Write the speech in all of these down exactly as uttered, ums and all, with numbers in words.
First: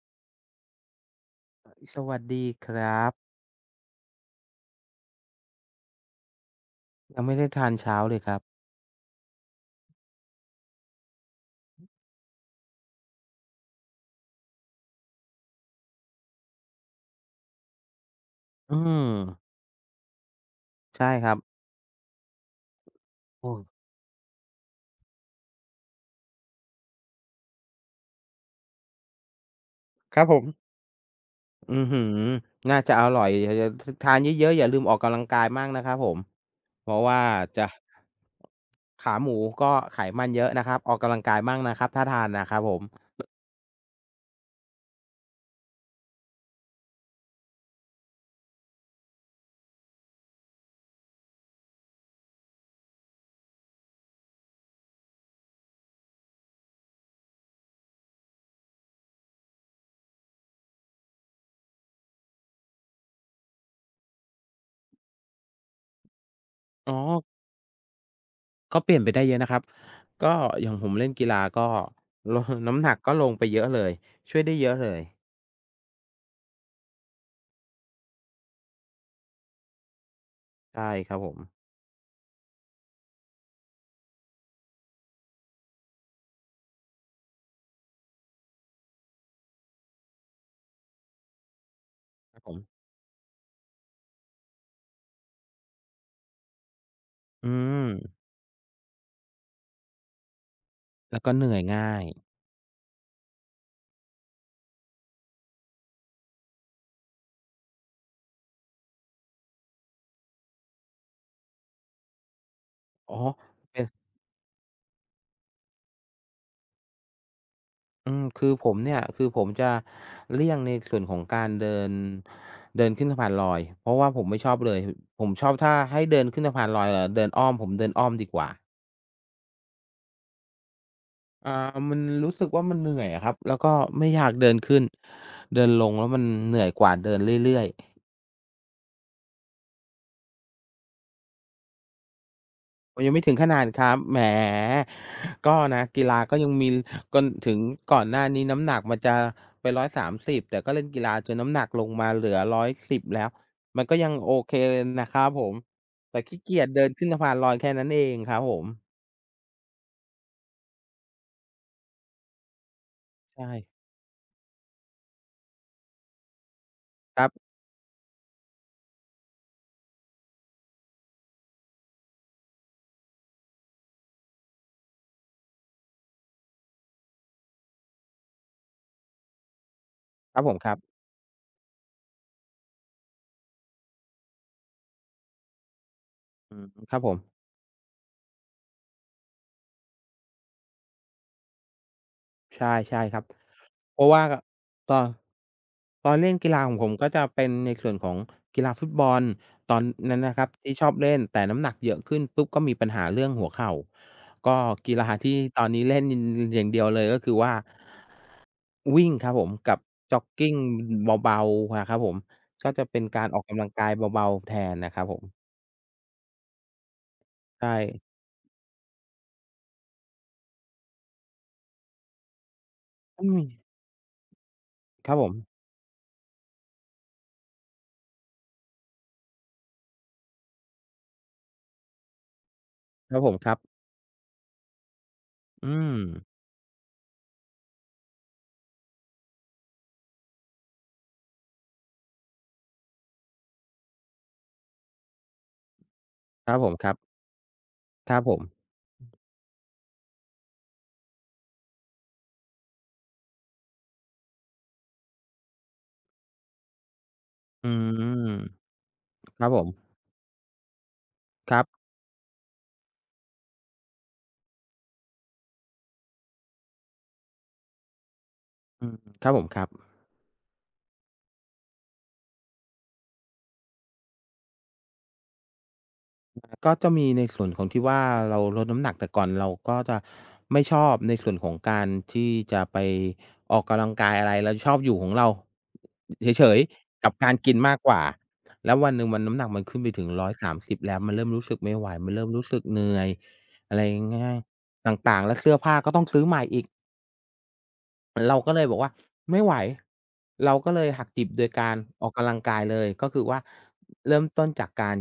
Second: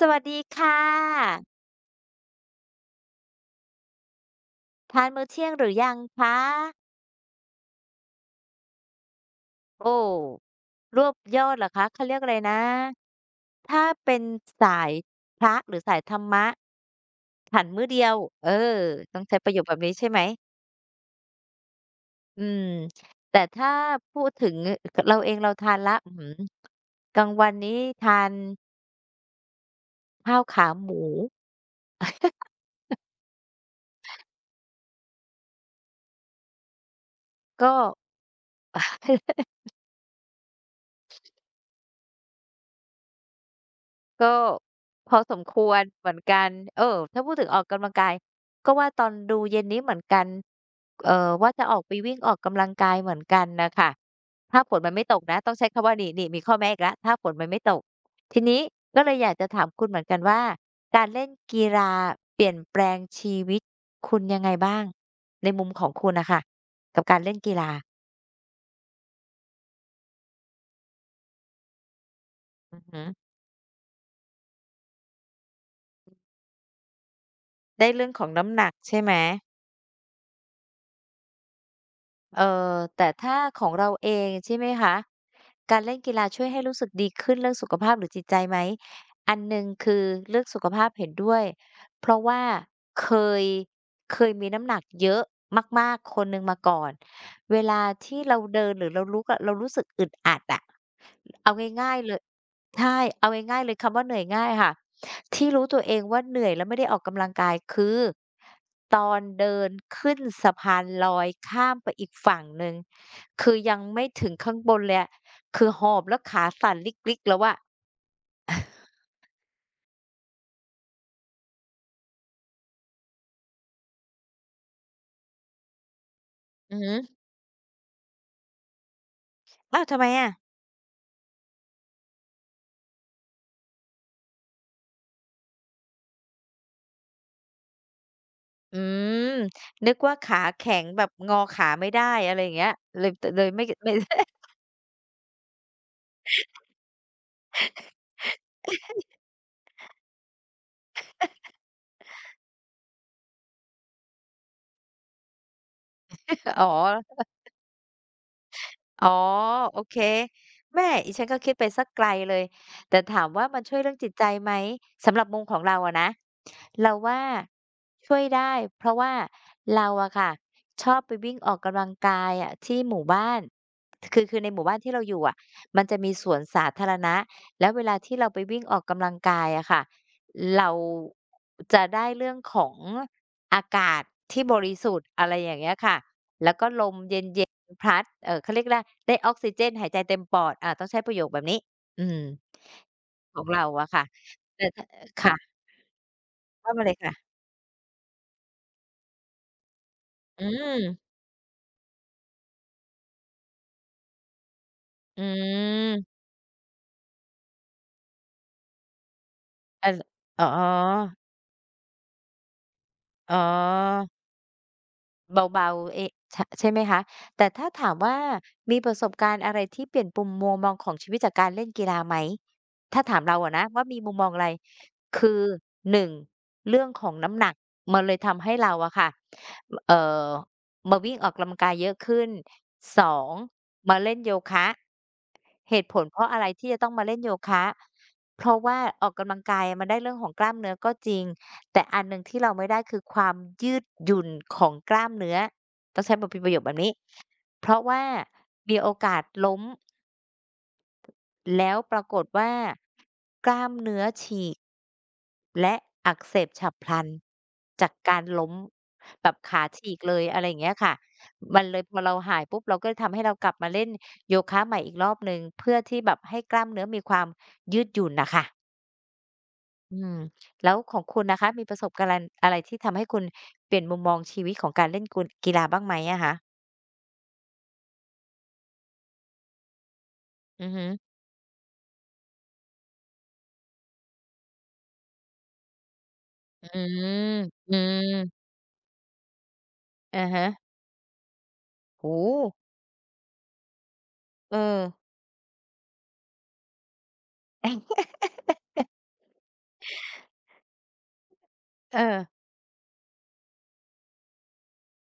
สวัสดีค่ะสวัสดีครับทานมื้อเที่ยงหรือยังคะยังไม่ได้ทานเช้าเลยครับโอ้รวบยอดเหรอคะเขาเรียกอะไรนะถ้าเป็นสายพระหรือสายธรรมะฉันมื้อเดียวเอออืมต้องใช้ประโยคแบบนี้ใช่ไหมใช่ครับอืมแต่โอ้ถ้าพูดถึงกเราเองเราทานแล้วอื้อฮือกลางวันนี้ทานครับผข้าวมขาหมูอื้อฮือน่าจะอร่อยอย่าอย่าททานเยอะๆอย่าลืมออกกำลังกายมากนะครับผมเพราะว่าจะก็ ขาหมูก็ไขมันเยอะนะครับออกกำลังกายมั่งนะครับถ้าทานนะครับผมก็พอสมควรเหมือนกันเออถ้าพูดถึงออกกำลังกายก็ว่าตอนดูเย็นนี้เหมือนกันเอ่อว่าจะออกไปวิ่งออกกำลังกายเหมือนกันน่ะค่ะถ้าฝนมันไม่ตกนะต้องใช้คำว่านี่นี่มีข้อแม้อีกแล้วถ้าฝนมันไม่ตกทีนี้ก็เลยอยากจะถามคุณเหมือนกันว่าการเล่นกีฬาเปลี่ยนแปลงชีวิตคุณยังไงบ้างในมุมของคุณน่ะค่ะอ๋อกับการเล่นกีฬาก็เปลี่ยนไปได้เยอะนะครับก็อย่างผมเล่นกีฬาก็ลอืน้ำอหนักฮึก็ลงไปเยอะเลยช่วยได้เยอะเลยได้เรื่องของน้ำหนักใช่ไหม ใช่ครับผมเอ่อแต่ถ้าของเราเองใช่ไหมคะการเล่นกีฬาช่วยให้รู้สึกดีขึ้นเรื่องสุขภาพหรือจิตใจไหมอันหนึ่งคือเรื่องสุขภาพเห็นด้วยเพราะคว่ารับผมเคยเคยมีน้ำหนักเยอะมากๆคนหนึ่งมาก่อนอืเวลามที่เราเดินหรือเราลุกอะเรารู้สึกอึดอัดอะแล้วก็เหเอานื่อยง่าง่ายยๆเลยใช่เอาง่ายๆเลยคำว่าเหนื่อยง่ายค่ะ ที่รู้ตัวเองว่าเหนื่อยแล้วไม่ได้ออกกำลังกายคือตอนเดินขึ้นสะพานลอยข้ามไปอีกฝั่งหนึ่งอ๋อคือยังเป็น ไม่ถึงข้างบนเลยอะคือหอบแล้วขาสั่นลิกๆแล้วอะอืมคือผมเนี่ยคือผมจะเลี่ยงในส่วนของการเดินเดินขึ้นสะพานลอยเพราะว่าผมไม่ชอบเลยผมชอบถ้าให้เดินขึ้นสะพานอืลออยฮึเอ่อเดินอ้อมผมเดินอ้อมดีกว่าอ้าวทำไมอะอ่ามันรู้สึกว่ามันเหนื่อยอะครับแล้วก็ไม่อยากเดินขึ้นเดินลงแล้วมันเหนื่อยกว่าเดินเรื่อยๆ อืมนึกว่าขาแข็งแบบงอขาไม่ได้อะไรอย่างเงี้ยโอ้เลยยังตไม่ถึงเลขยนาไม่ดคไม่ รับแหม ก็นะกีฬาก็ยังมีกนถึงก่อนหน้านี้น้ำหนักมันจะไปร้อยสามสิบแต่ก็เล่นกีฬาจนน้ำหนักลงมาเหลือร้อยสิบแล้วมันก็ยังโอเคเลยนะครับผมแต่ขี้เกีอ๋ยจเดินขึ้นอ สะพานลอยแค่นั้นเองครับผมอ๋อโอเคแม่อีฉันก็คิดไปสักไกลเลยแต่ถามว่าใช่มันช่วยเรื่องจิตใจไหมสำหรับมุมของเราอะนะเราว่าครับช่วยได้เพราะว่าเราอะค่ะชอบไปวิ่งออกกำลังกายอะที่หมู่บ้านคือคือในหมู่บ้านที่เราอยู่อะมันจะมีสวนสาธารณะแล้วเวลาที่เราไปวิ่งออกกำลังกายอะค่ะครับผมคเรารับจะได้เรื่องของอากาศที่บริสุทธิ์อะไรอย่างเงี้ยค่ะ แล้อืวมก็ลคมรับผเมย็นๆพัดเอ่อเขาเรียกได้ได้ออกซิเจนหายใจเต็มปอดอ่าต้องใช้ประโยคแบบนี้อืมใช่ใช่ครับ ของเราอะเพค่ะราะว่าแต่ถ้าตอเอ่นอค่ะตอนเล่นกีฬาขว่าองมาผเลมยก็จะค่ะเป็นในส่วนของกีฬาฟุตบอลตอนนั้นนะคอืรับที่ชอบมเล่นแต่น้ำหนักเยอะขึ้นปุ๊บก็มีปัญหาเรื่องหัวเข่าก็กีฬาอืที่ตอนนี้มเล่นอย่างเดียวเลยก็คือว่าวิ่งครับผมกับเออจ็อกอ๋กิงอเบาๆอะครับผมก็จะเป็นการอ๋อ ออกกำลังกายเบาๆแทนนะครับผมเบาๆเอะชใช่ไหมคะ แต่ถ้าใช่ถามว่ามีประสบการณ์อะไรที่เปลี่ยนปุ่มมุมมองของชีวิตจากการเล่นกีฬาไหม ถ้าถามอืเรามอะนะว่ามีมุมมองอะไร ครับผคืมอหนึ่งเรื่องของน้ำหนักมันเลยทำให้เราอะค่ะเอ่อมาวิ่งออกกำลังกายเยอะขึ้น สคอรับผงมครับมาเล่นโยคะเหอืตุผมลเพราะอะไรที่จะต้องมาเล่นโยคะเพราะว่าออกกำลังกายมันได้เรื่องของกล้ามเนื้อก็จริง แต่อันหนึ่งที่เราไม่ได้คือความยืดหยุ่นของกล้ามเนื้อต้องใช้แบบเป็นปคระรัโยบคผแบมบคนี้รับเพราะว่าครับผมมีโอกาสล้มแล้วปรากฏว่ากล้ามเนื้อฉีกและอักเสบฉับพลันอืจากการมล้มแบบครับผขามฉีกเลยอะไรอย่างเงี้ยค่ะคมัรันบ เลยพอเราหายปุ๊บเราก็เลยทำให้เรากลับมาเล่นโยคะใหม่อีกรอบหนึ่งเพื่อที่แบบให้กล้ามเนื้อมีความยืดหยุ่นน่ะค่ะ อืมครับผมครับอืมแล้วของคุณนะคะมีประสบการณ์อะไรที่ทำให้คุณเปลี่ยนมุมมองชีวิตของการเล่นกุนกีฬาบ้างไหมอะคะก็จะมีในส่วนของที่ว่าเราลดน้ำหนักแต่ก่อนเราก็จะไม่อือชฮึอบในส่วนของการที่จะไปออกกำลังกายอะไรเราชอบอยู่ของเราเฉยอืๆมกับการกินอืมากกว่ามแล้ววันหนึ่งมันน้ำหนักมันขึ้นไปถึงอะร้อยฮะสามสิบแล้วมันเริ่มรู้สึกไม่ไหวมันโอ้เริ่โฮมรู้สึกเหนื่อยอะไรง่ายเออๆต่างๆแล้วเสื้อผ้าก็ต้องซื้อใหม่อีก เเราก็เลยบอกว่าไม่ไหวเราก็เลยหักดิบโดยการอออกอกำลังกายเลยก็คือว่าเริ่มต้นจากการ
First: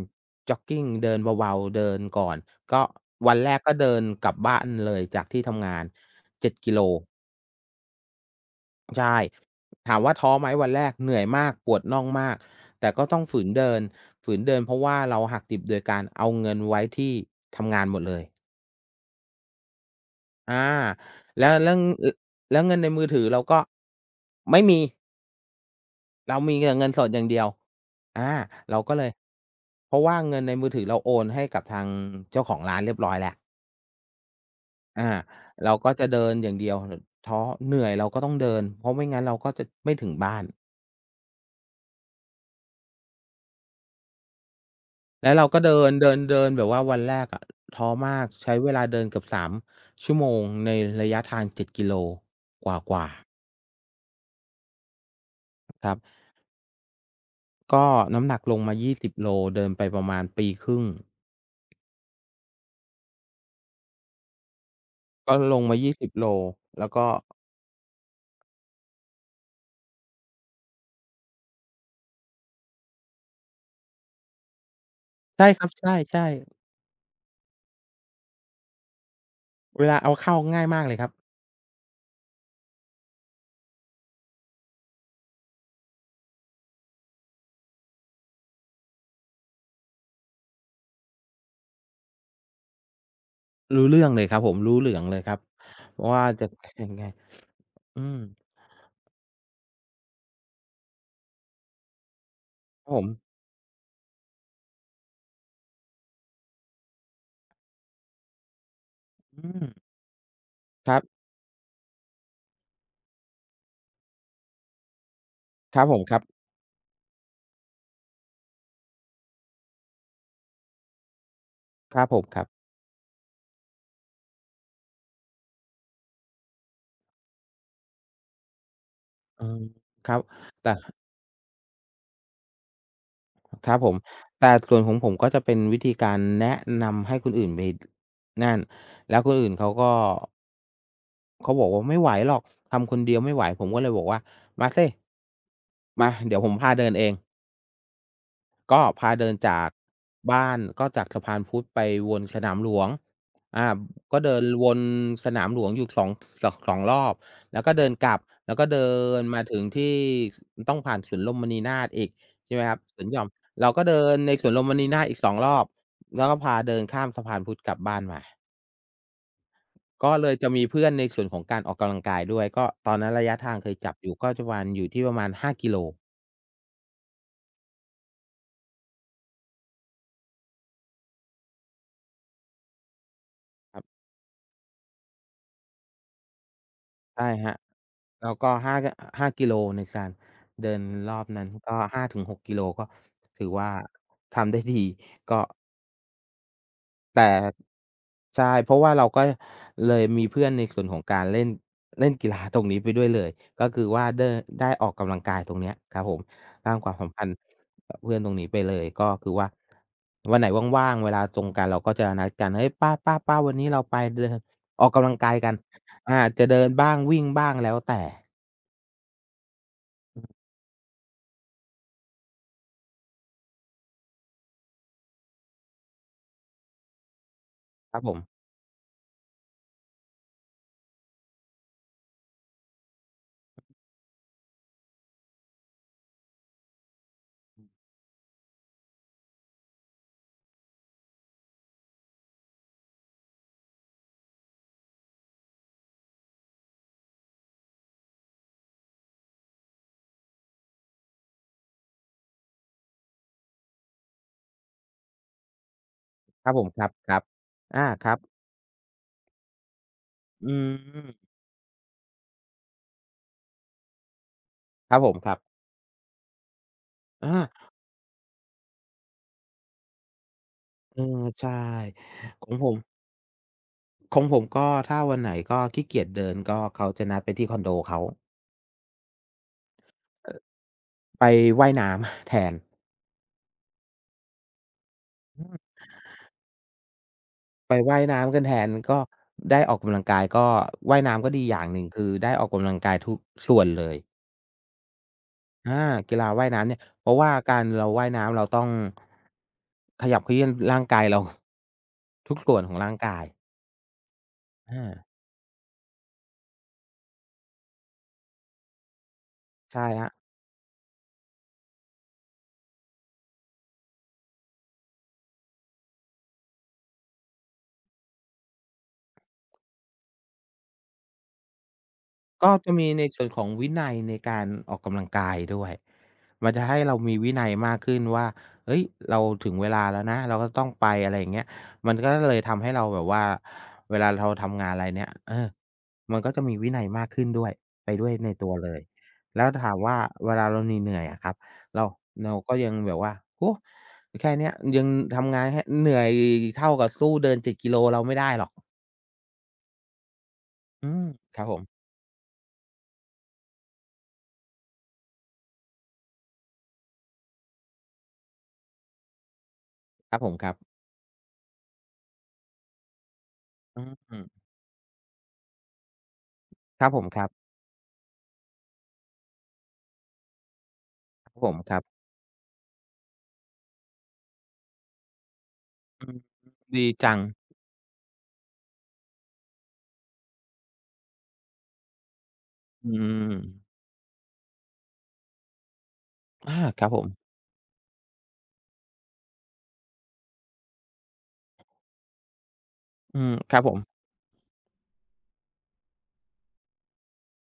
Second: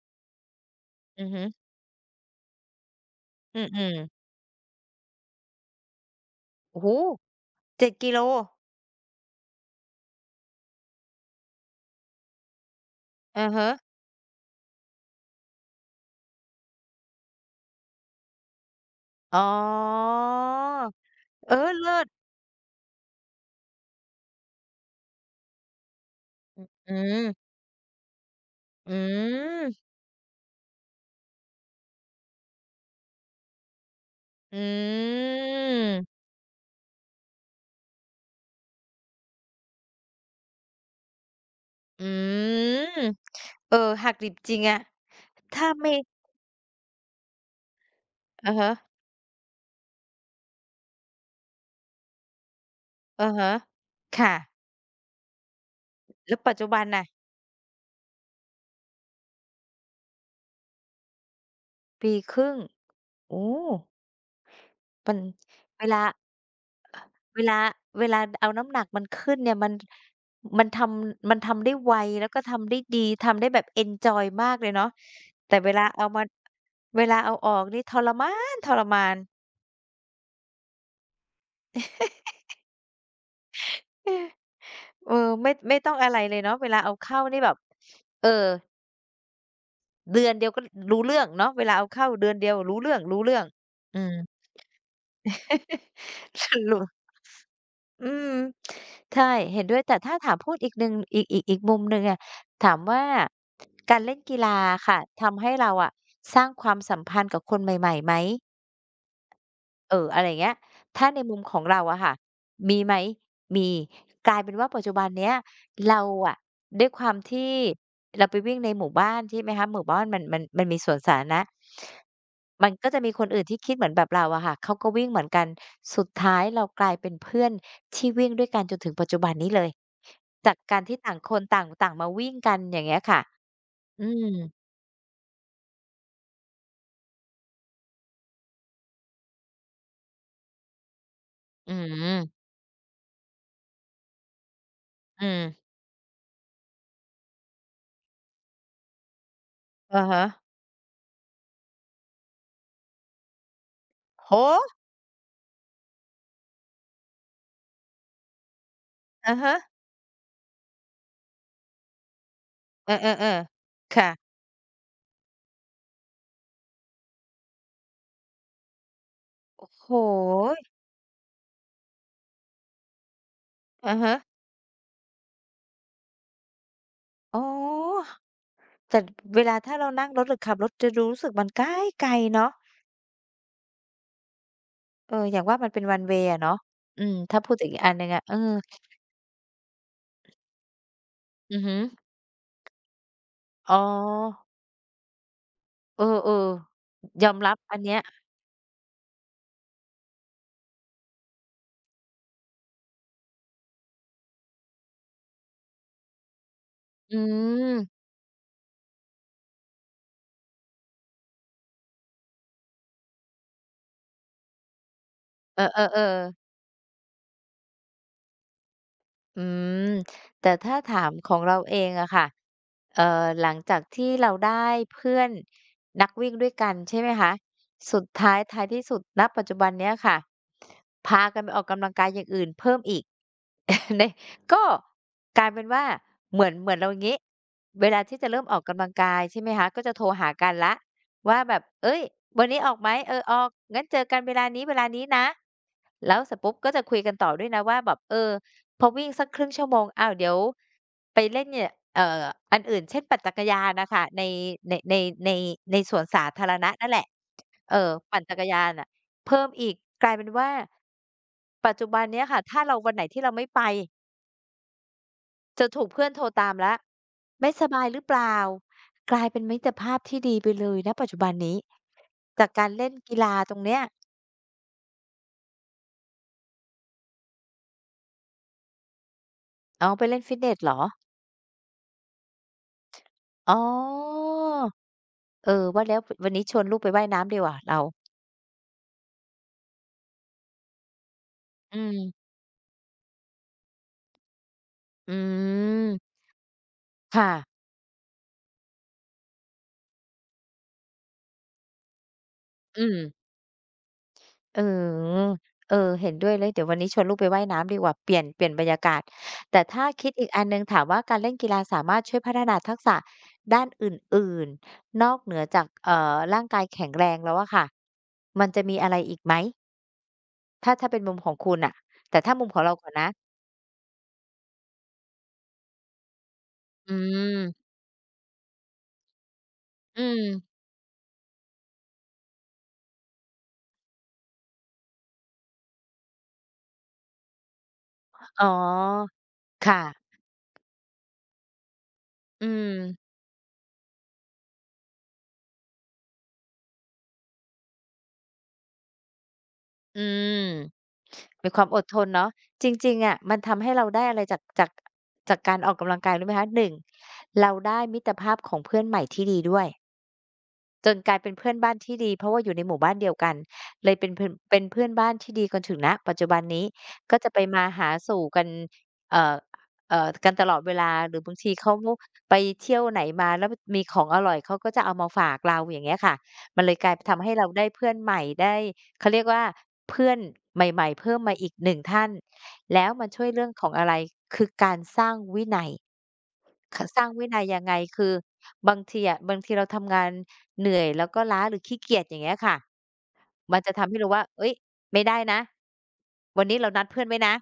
จ็อกกิงเดินอือฮึเบาๆเดินก่อนก็วันแรอืกก็เดิมนๆกลับบ้านเลยจากที่ทำงานเจ็ดกิโลโอ้โฮเจ็ดกิโลใช่ถามว่าท้อไหมวันแรกเหนื่อยมากปวดน่องมากแต่ก็ต้องฝือะนฮะเดินฝืนเดินเพราะว่าเราหักดิบโดยการเอาเงินไว้ที่ทำงานหมดเลยอ๋ออาแล้เอวอแล้วเลิอศแล้วเงินในมือถือเราก็ไม่มี เรามีแต่เงิอืนสดอย่างมเดียวอาเราอืก็เลย มเพราะว่าเงินในมือถือเราโอนให้กับทางเจ้าของร้านเรียบร้อยแล้วอือาเราก็จะมเดินอย่างเดียวหท้อเหนื่อยเราก็ต้องเดินเพราะไม่งั้นเราก็จะไม่ถึงบ้าน อืมเออหักดิบจริงอะแล้วเราก็ถ้าเดิไม่นเดินเดินแบบว่าวันแรกอะท้อมากอะใช้เวฮะลาเดินเกือบสามชั่วโมงในระยะทางเจ็ดกิโลกว่าอะฮะค่ะๆครับแล้วปัจจุบันน่ะ ก็น้ำหนักลงมายี่สิบโลเดินไปประมาณปีครึ่งปีครึ่งโอ้มันก็ลงมาเวยี่ลาสิบโลแล้วเอ่อก็เวลาเวลาเอาน้ำหนักมันขึ้นเนี่ยมันมันทำมันทำได้ไวแล้วก็ทำได้ดีทำได้แบบเอนจอยมากเลยเนาะใช่แต่ครัเวบลาใเอามาช่ๆ เวลาเอาออกนี่ทรมานทรมาน เวลาเอาเข้าง่ายมากเลยครับ เออเออไม่ไม่ต้องอะไรเลยเนาะเวลาเอาเข้านี่แบบเออเดือนเดียวก็รู้เรื่องเนาะเวลาเอาเข้าเดือนเดียวรู้เรื่องๆองรู้อืเรื่องม เลยครับผมรู้เหลืองเลยครับว่า สจะ รุยังป ไงอือืมมใช่เห็นด้วยแต่ถ้าถามพูดอีกหนึ่งอีกอีกอีกมุมหนึ่งอะถามครับผว่ามการเล่นกีฬาค่ะทำให้เราอะสร้างความสัมพันธ์กับคนใหม่ๆไหม อืมเอออะไรอย่างเงี้ยครัถ้าในบมุมของเราอะค่ะมีไหมมีกลายเป็นว่าปัจจุบันเนี้ยครับผเรามครับอะด้วยความที่เราไปวิ่งในหมู่บ้านใช่ไหมคะหมู่บ้านมันมันมันมีสวนสาธารณะครับผมครับมันก็จะมีคนอื่นที่คิดเหมือนแบบเราอะค่ะเขาก็วิ่งเหมือนกันสุดท้ายเรากลายเป็นเพื่อนที่วิ่งด้วยกันจนถึงปัจจุบันอืนี้มเลยครับจากแต่การที่ต่างคนต่างต่างมาวิ่งกันอย่างเงี้ยค่ะครับผมอืมแต่ส่วนของผมก็จะเป็นวิธีการแนะนำให้คนอื่นไปนั่นแล้วคนอื่นเขาก็เขาบอกอืว่าไม่มไหวหรอกทำคนเดียวไม่ไหวผมก็เลยบอกว่ามาสิอืมมาเดี๋ยวผมพาเดินเอง ก็พาเดินจากอะฮะบ้านก็จากสะพานพุทธไปวนสนามหลวงอาก็โอ้เดินโฮวนสนามหลวงอยู่สองสสองรอบแล้วก็เดินกลับแล้วก็เดินอะมาฮะถึงที่สต้องผ่านสวนลมมณีนาถอีกใช่ไหมครับเอสวนหย่อมอๆเราก็ๆเดิค่ะ นในสวนลมมณีนาถอีกสองรอบแล้วก็พาเดินข้ามสะพานพุทธกลับบ้านมาโอ้โฮก็เลยจะมีเพื่อนในส่วนของการออกกำลังกายด้วยก็ตอนนั้นระยะทางเคยจัอะบอฮะยู่ก็จะวันอยู่ที่ประมาณห้ากิโลอ๋อแต่เวลาถ้าเรานั่งรถหรือขับรถจะรู้สึกมันไกลๆเนาะครับเอออย่างว่ามันเป็น one way อะเนาะอืมใช่ถ้าคพูรัดบ ถึงอีกอันหนึ่งอะแล้เอวอก็5กห้ากิโลในการเดินรอบนั้นอือก็ฮึ5-6กกิโลก็ถือว่าอ๋อทำได้ดีก็เออแต่ๆยอมรับอันเนี้ยใช่เพราะว่าเราก็เลยมีเพื่อนในส่วนของการเล่นเล่นกีฬาตรงนี้ไปด้วยเลยก็คือว่าเด้อได้ออกกำลังกายตรงเนี้ยครับผมสร้างความสัมอืพันธ์มกับเพื่อนตรงนี้ไปเลยก็คือว่าวันไหนว่างๆเวลาตรงกันเราก็จะนัดกันเฮ้ยป้าๆๆวันนี้เราไปเดินออกกำลังกายกันเอออาๆจะๆ เดินบ้างวิ่งบ้างแล้วแต่อืมแต่ถ้าถามของเราเองอะค่ะเอ่อหลังจากที่เราได้เพื่อนนักวิ่งด้วยกันใช่ไหมคะคสุรับดผท้ายม ท้ายที่สุดณปัจจุบันเนี้ยค่ะพากันไปออกกำลังกายอย่างอื่นเพิ่มอีก ในก็กลายเป็นว่าเหมือนเหมือนเราอย่างงี้เวลาที่จะเริ่มออกกำลังกายใช่ไหมคะก็จะโทรหากันแล้วว่าแบบเอ้ยวันนี้ออกไหมเออออกงั้นเจอกันเวลานี้เวลานี้นะแล้วเสร็จปุ๊บก็จะคุยกันต่อด้วยนะว่าแบบเออ พอวิ่งสักครึ่งชั่วโมงอ้าวเดี๋ยวไปเล่นเนี่ยเอ่ออันอื่นเช่นปั่นจักรยานน่ะค่ะในในในในในสวนสาธาครรับผมณะครนั่นแหละับๆเอ่อาอครับปั่นจักรยานน่ะเพิ่มอีกกลายเป็นอืว่ามปัจจุบันเนี้ยค่ะถ้าเราวันไหนที่เราไม่ไปครับผมครับจะถูกเพื่อนโทรตามแล้วอาไม่สบายหรือเปล่ากลายเป็นมิตรภาพที่ดีไปเลยณเออปัจจุบันใช่นี้ขจาอกงผการมเล่นกีฬาตรงเนี้ยของผมก็ถ้าวันไหนก็ขี้เกียจเดินก็เขาจะนัดไปที่คอนโดเขาอ๋อไปเล่นเอ่ฟิตอเนสเหรอไปว่ายน้ำ แทนอ๋อเออว่าแล้วววันนี้ชวนลูกไปว่ายน้ำดีกว่าไปเราว่ายน้ำกันแทนก็ได้ออกกำลังกายก็ว่ายน้ำก็ดีอย่างอืหนึ่งคือม ได้ออกกำลังกายทุกส่วนเลยอือามกีฬาว่ายน้ำเนี่ยเพราะว่าค่ะการเราว่ายน้ำเราต้องขยับเขยื้อนร่างกายเรา ทุกส่วนของอืร่ามงกายเอาออเออเห็นด้วยเลยเดี๋ยววันนี้ชวนลูกไปว่ายน้ำดีกว่าเปลี่ยนเปลี่ยนบรรยากาศแต่ถ้าใช่ครัคิดบ อีกอันหนึ่งถามว่าการเล่นกีฬาสามารถช่วยพัฒนาทักษะด้านอื่นๆนอกเหนือจากเอ่อร่างกายแข็งแรงแล้วอะค่ะมันจะมีอะไรอีกไหมถ้าถ้าเป็นมุมของคุณน่ะแต่ถ้ามุมก็ของจะเราก่มีอนในนะส่วนของวินัยในการออกกำลังกายด้วยมันจะให้อืเรามีวินัยมมากขึ้นว่า เฮ้ย เราถึงเวลาอืแล้วนะ มเราก็ต้องไปอะไรอย่างเงี้ยมันก็เลยทำให้เราแบบว่า เวลาเราทำงานอะไรเนี่ยเออมันก็จะมีวินัยมากขึ้นด้วยไปด้วยในอ๋ตัวเลย อแล้วถามค่ะว่าเวลาเราเหนื่อยๆอะครับเราเราอืก็ยัมงแบบว่าโอ้แค่เนี้ยยังทำงานแค่เหนื่อยเท่ากับสู้เดินเจ็ดกิโลเราไม่ได้หรอกอืม อืมครับมีผคมวามอดทนเนาะจริงๆอะมันทำให้เราได้อะไรจากจากจากการออกกำลังกายรู้ไหมคะหนึ่งเราได้มิตรภาพของเพื่อนใหม่ที่ดีด้วย ครับผมครับจนกลายเป็นเพื่อนบ้านที่ดีเพราะว่าอยู่ในหมู่บ้านเดียวกันอืเลยเป็นเพื่มอนเป็นเพื่อนบ้านที่ดีจนถึงณปัจจุบันนี้ครับผมก็ครัจะไปบ มาหาสู่กันเอ่อเอ่อกันตลอดเวลาหรือครับางบผทีมเขาครับไปเที่ยวไหนมาแล้วมีของอร่อยเขาก็จะเอามาฝากเราอย่างเงี้ยอืค่ะมมันเลยกดีลายจังทำให้เราได้เพื่อนใหม่ได้เขาเรียกว่าเพื่อนใหม่ๆเพิ่มมาอีกหนึ่งท่านแล้วอืมันช่วยมเรื่องของอะไรคือการสร้างวินัย อาขครับสผร้ามงวินัยยังไงคือบางทีอะบางทีเราทำงานเหนื่อยแล้วก็ล้าหรือขี้เกียจอย่างเงี้ยค่ะอืมคมัรันบผจะทำให้มรู้ว่าเฮ้ยไม่ได้นะวันนี้เรานัดเพื่อนไว้นะ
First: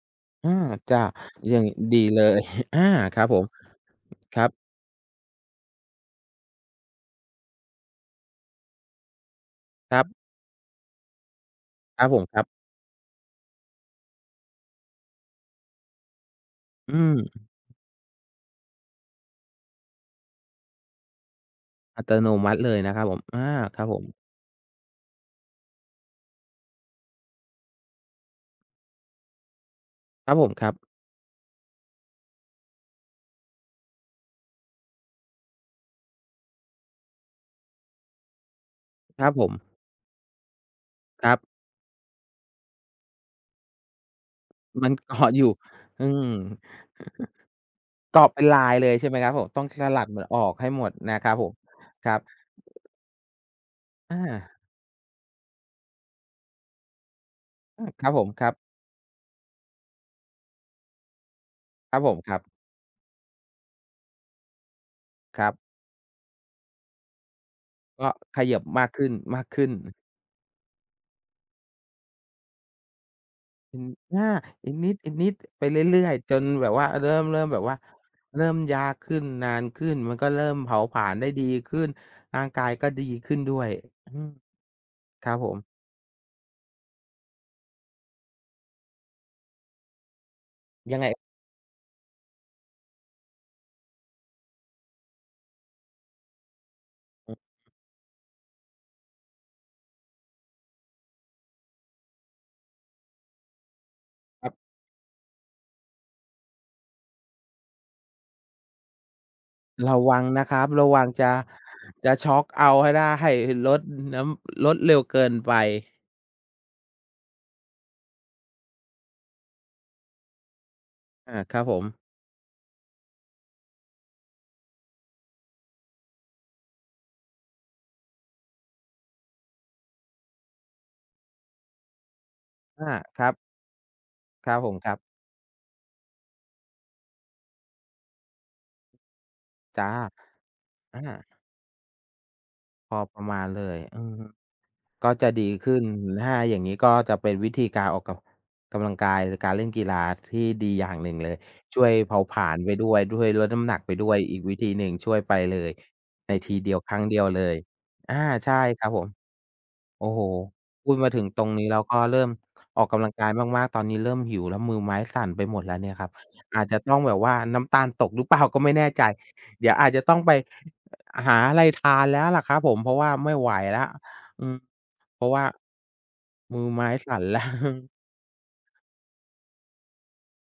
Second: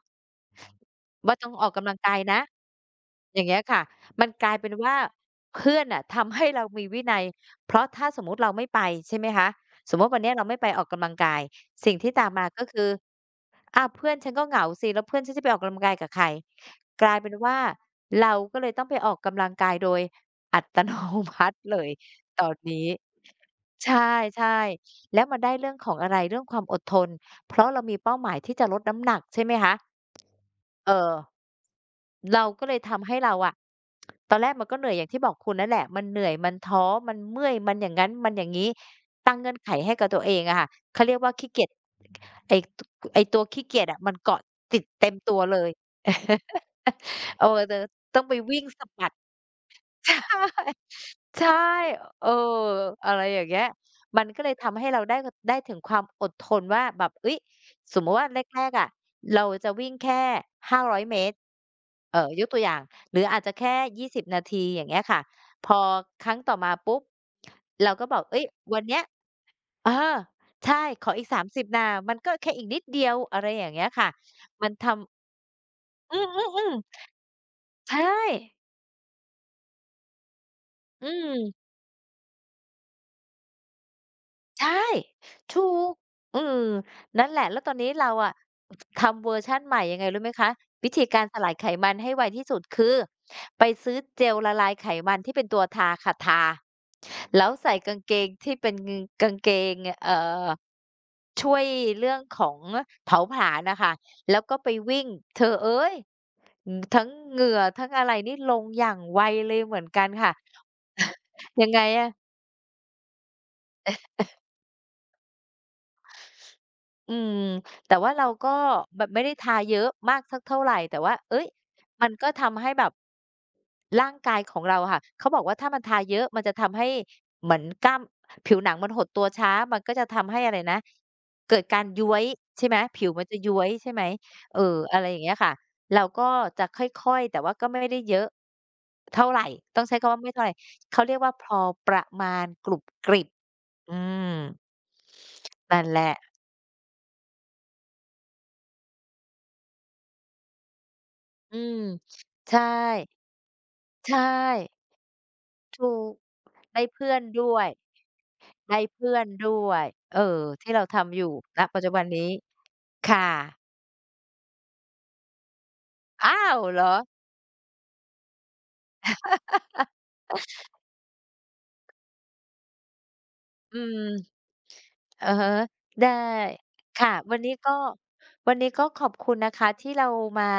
อาจ้ะว่าต้อองย่าองอกกำลัดีงกายเลนะย อาครับผอย่ามงเงี้ยค่ะมันครักบลายเป็นว่าเพื่อนน่ะทำให้เรามีวินัยเพราะถ้าสมมุติเราไม่ไปใช่ไหมคะสคมรัมุติวันบเนี้ยเราไม่ไปออกกำลังกายสิ่งครับที่ผมตามครัมาบก็คืออ้าวเพื่อนฉันก็เหงาสิแล้วเพื่อนฉันจะไปออกกำลังกายกับใครอืกลายเป็นมว่าเราก็เลยต้องไปออกกำลังกายโดยอัตโนมัติเลยอัตโนตอมันติเลยนี้นะครับผมอาครัใบผมช่ๆแล้วมันได้เรื่องของอะไรเรื่องความอดทนเพราะเรามีเป้าหมายที่จะลดน้ำหนักใช่ไหมคะ ครับผมครับเออเราก็เลยทำให้เราอะตอนแรกมันก็เหนื่อยอย่างที่บอกคุณนั่นแหละมันเหนื่อยมันท้อมันเมื่อยมันอย่างงั้นมันอย่างงี้ครับตั้งผเงื่มอนไขให้กับตัวเองอะค่ะเขาเรียกคว่ารับขี้เกียจไอ้ตไอ้ตัวขี้เกียจอะมันเกาะติดมันเต็มเกาะตัวอยู่เลย อืม เออเดอต้องเกาะไปเป็นวิ่งลายสะเลยบัใช่ด ไหม ครับผมต้องสลัดใช่ มันออกให้หมดนะครับผใช่ มครับเออ อะไรอย่างเงี้ยอามันก็เลยทำให้เราได้ได้ถึงความอดทนว่าแบบเฮ้ยอาสมคมุรับติผว่ามแครับรกๆอะเราจะวิ่งแค่ห้าร้อยเมตร ครับผเอ่มอครัยกตับวอย่าง หรืออาจจะแค่ยี่สิบนาทีอย่างเงี้ยค่ะ ครัพบอครั้งต่อมาปุ๊บ เราก็ก็บอกเขเฮ้ยยิบวันมากเนี้ขยึ้นๆ เออใช่ ขออีกสามสิบนะมันก็แค่อีกนิดเดียวอะไรอย่างอืเงี้นยค่ะ อามัอีนกนิทำดอีกนิดไปเรื่อยอืๆจนแบอบว่าเริ่มเริ่มแบๆบว่าๆใช่เริ่มยากขึ้นนานขึ้นมันก็เริ่มเผาผลาอืญได้ดีม ขึ้นร่างกายก็ดีขึ้นด้วยอืมใช่ครับผมถูกอืมนั่นแหละแล้วตอนนี้เราอะทำเวอร์ชันใหม่ยังไงรู้ไหมคะวิยังธีไงการสลายไขมันให้ไวที่สุดคือไปซื้อเจลละลายไขมันที่เป็นตัวทาค่ะทาอืแล้วอใส่กางเกงที่เป็นงกางเกงเอ่อช่วยเรื่องของเผาผลาญน่ะค่ะแล้วครัก็ไปบวิ่งเธอเอ๊ยอือทั้งเหงื่อทั้งอะไรนี่ลงอย่างไวเลยเหมือนระกันวังค่ะ นะครับระวังจะ ยังไงอะ จะช็อกเอาให้ได้ลดน้ำลดเร็วเกินไปอืมแต่ว่าเราก็แบบไม่ได้ทาเยอะมากสักเท่าไรแต่ว่าเอ๊อายครับผมมันก็ทำให้แบบร่างกายของเราอะค่ะเขาบอกว่าถ้ามันทาเยอะมันจะทำให้เหมือนกล้ามผิวหนังมันหดตัวช้ามันก็จะทำให้อะไรนะเกิดการย้วยใช่ไหมอาผิวคมันรับจะย้วยใช่ไหมครัเอบผอมครับอะไรอย่างเงี้ยค่ะเราก็จะค่อยๆแต่ว่าก็ไม่ได้เยอะเท่าไรต้องจ้ะใช้คำว่าไม่เท่าไรเขาอาเรียกว่าพอประมาณกรุบพอกปริระบมาณเลยอือืม มก็จะดีขึ้นั่นนแหละ ถ้าอย่างงี้ก็จะเป็นวิธีการออกกำกำลังกายการเล่นกีฬาที่ดีอย่างหนึ่งเลยอืมช่วยเผาผลาญใช่ไปด้วยด้วยลดน้ำหนักไปด้วยใช่อีกวิธีหนึ่งช่วยไปเลยถูกในทีเดียวได้ครั้งเพื่อเดีนยวเลด้ยวยอาใช่ได้ครับผมเพื่อนด้วยโอ้เอโฮอที่เราพูดมาทำอถึงยู่ตรงณนี้ปัแล้จวจุก็บันเริ่นี้มออกกำลังกาค่ะยมากๆตอนนี้เริ่มหิวแล้วมือไม้สั่นไปหมดแล้วเนี่ยครับอ้าวอาจเหจะรอต้องแบบว่าน้ำตาลตกหรือเปล่าก็ไม่แน่ใจเดี๋ยวอาจจะต้องไปหาอะไรทานแล้วล่ะครับผมเพราะว่าไม่ไหวอืแล้วมอืม เพอะราะว่าฮะได้มือไม้ค่ะสั่นวันแล้ว นี้ก็ วันนี้ก็ขอบคุณนะคะที่เรามา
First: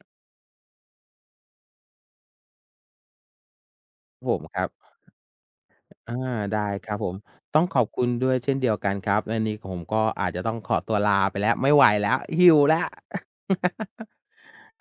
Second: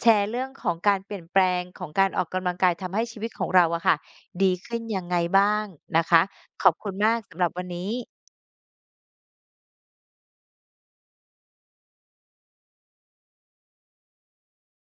แชร์เรื่องของการเปลี่ยนแปลงของการออกกำลังกายทำให้ชีวิตของเราอะค่ะผมดีครับขึ้นยังไงบ้างนะอาคะขได้อบคคุณรับผมามกสำหรับต้อวังนขอบนี้คุณด้วยเช่นเดียวกันครับวันนี้ผมก็อาจจะต้องขอตัวลาไปแล้วไม่ไหวแล้วหิวแล้ว